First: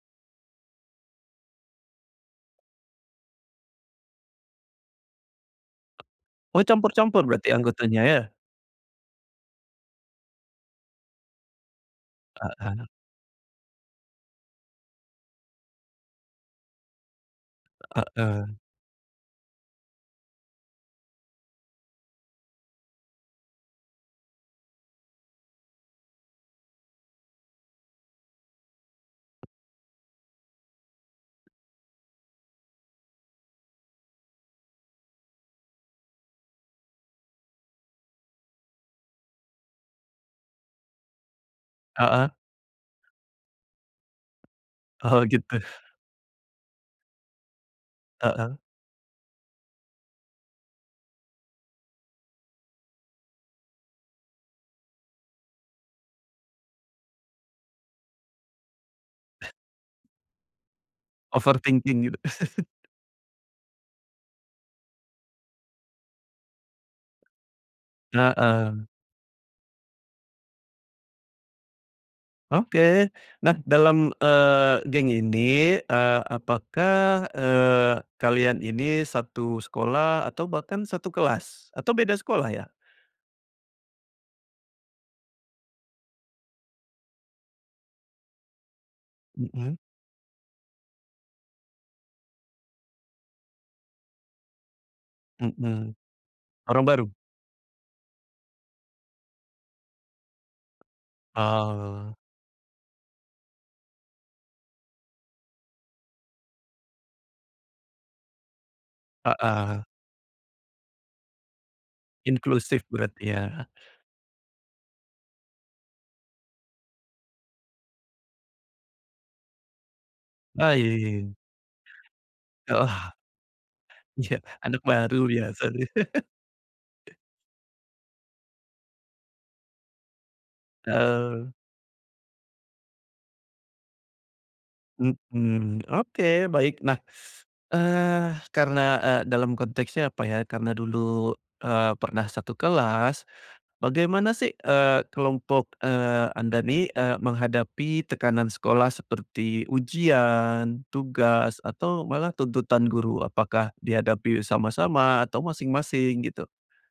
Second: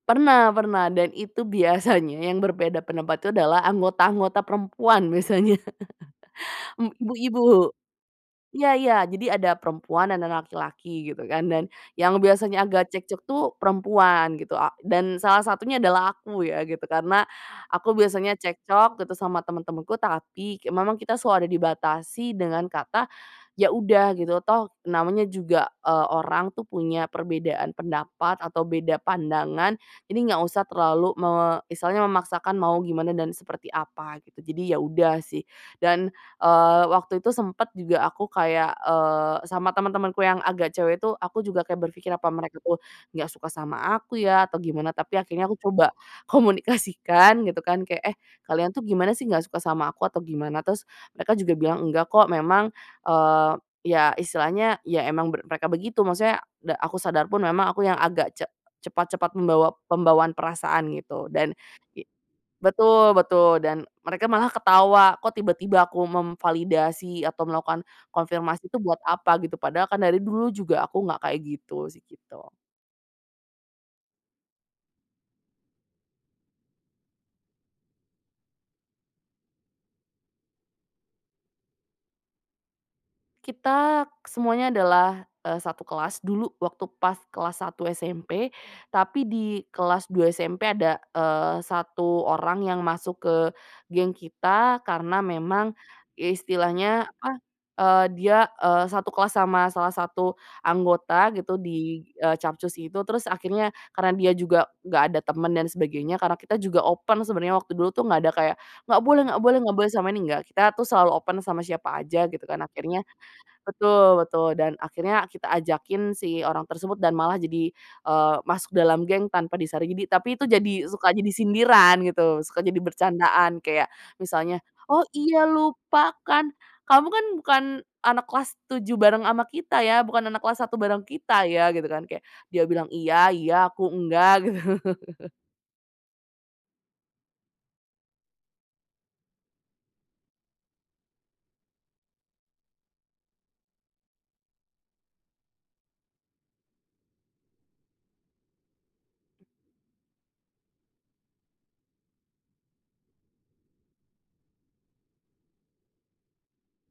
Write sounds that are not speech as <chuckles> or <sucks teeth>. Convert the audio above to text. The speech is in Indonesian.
Pernah pernah, dan itu biasanya yang berbeda pendapat itu adalah anggota-anggota perempuan biasanya. <chuckles> Oh, Mmm, campur-campur berarti ibu-ibu, anggotanya ya? iya iya. Jadi ada perempuan dan ada laki-laki gitu kan dan yang biasanya Heeh. agak cekcok tuh perempuan gitu a dan salah satunya adalah aku ya gitu karena aku biasanya Heeh. cekcok gitu sama teman-temanku tapi ke memang kita selalu ada dibatasi dengan kata, "Ya udah gitu toh namanya juga, eee, orang tuh punya perbedaan pendapat atau beda pandangan jadi nggak usah terlalu me misalnya memaksakan mau gimana dan seperti apa," gitu. Jadi ya udah sih dan, eee, waktu itu sempet juga aku kayak, eee, sama teman-temanku yang agak cewek tuh aku juga kayak berpikir, Heeh. "Apa mereka tuh nggak suka sama aku ya atau gimana?" Tapi Oh, akhirnya aku gitu. coba komunikasikan gitu kan, kayak, "Eh, Heeh. kalian tuh gimana sih nggak suka sama aku atau gimana?" Terus mereka juga bilang, "Nggak kok," memang, eee, ya istilahnya ya emang ber mereka begitu, maksudnya da aku sadar pun memang aku yang agak ce cepat-cepat membawa pembawaan perasaan gitu dan i Overthinking gitu? <chuckles> betul betul, dan mereka malah ketawa kok tiba-tiba aku memvalidasi atau melakukan konfirmasi itu Heeh. buat apa gitu, padahal kan dari dulu juga aku nggak kayak gitu sih, gitu. Oke. Nah, dalam, eee, geng ini, eee, apakah, eee, kalian ini 1 sekolah atau bahkan 1 kelas? Atau beda sekolah ya? Kita semuanya adalah, eee, 1 kelas dulu waktu pas kelas satu SMP. Tapi di Mhm. kelas dua SMP ada, eee, satu orang yang masuk ke geng kita karena memang Mhm. Orang istilahnya baru? apa, eee, dia, eee, 1 kelas sama salah satu anggota gitu di Oh. eee, Capcus itu. Terus akhirnya karena dia juga nggak ada teman dan sebagainya, karena kita juga open sebenarnya waktu dulu tuh nggak ada kayak, "Enggak boleh enggak boleh enggak Heeh. boleh sama ini," enggak, kita tuh selalu open sama siapa aja gitu kan. Inklusif Akhirnya berarti ya? betul betul, dan akhirnya kita ajakin si orang tersebut dan malah jadi, eee, masuk dalam geng tanpa disaring. Jadi tapi itu jadi Ah, ya suka ya jadi ya. sindiran gitu, suka jadi Oh. bercandaan kayak Iya, misalnya, anak "Oh, baru iya biasa nih. lupa kan kamu <chuckles> kan bukan anak kelas tujuh bareng sama kita ya, bukan anak kelas satu bareng kita Oh. ya," gitu kan kayak dia bilang, "Iya iya, aku enggak," gitu. <chuckles> Mhm. Oke, baik. Nah, <sucks teeth> eee, karena, eee, dalam konteksnya apa ya, karena dulu, eee, pernah 1 kelas, bagaimana sih, eee, kelompok, eee, Anda nih, eee, menghadapi tekanan sekolah seperti ujian, tugas atau malah tuntutan guru, apakah dihadapi sama-sama atau masing-masing gitu?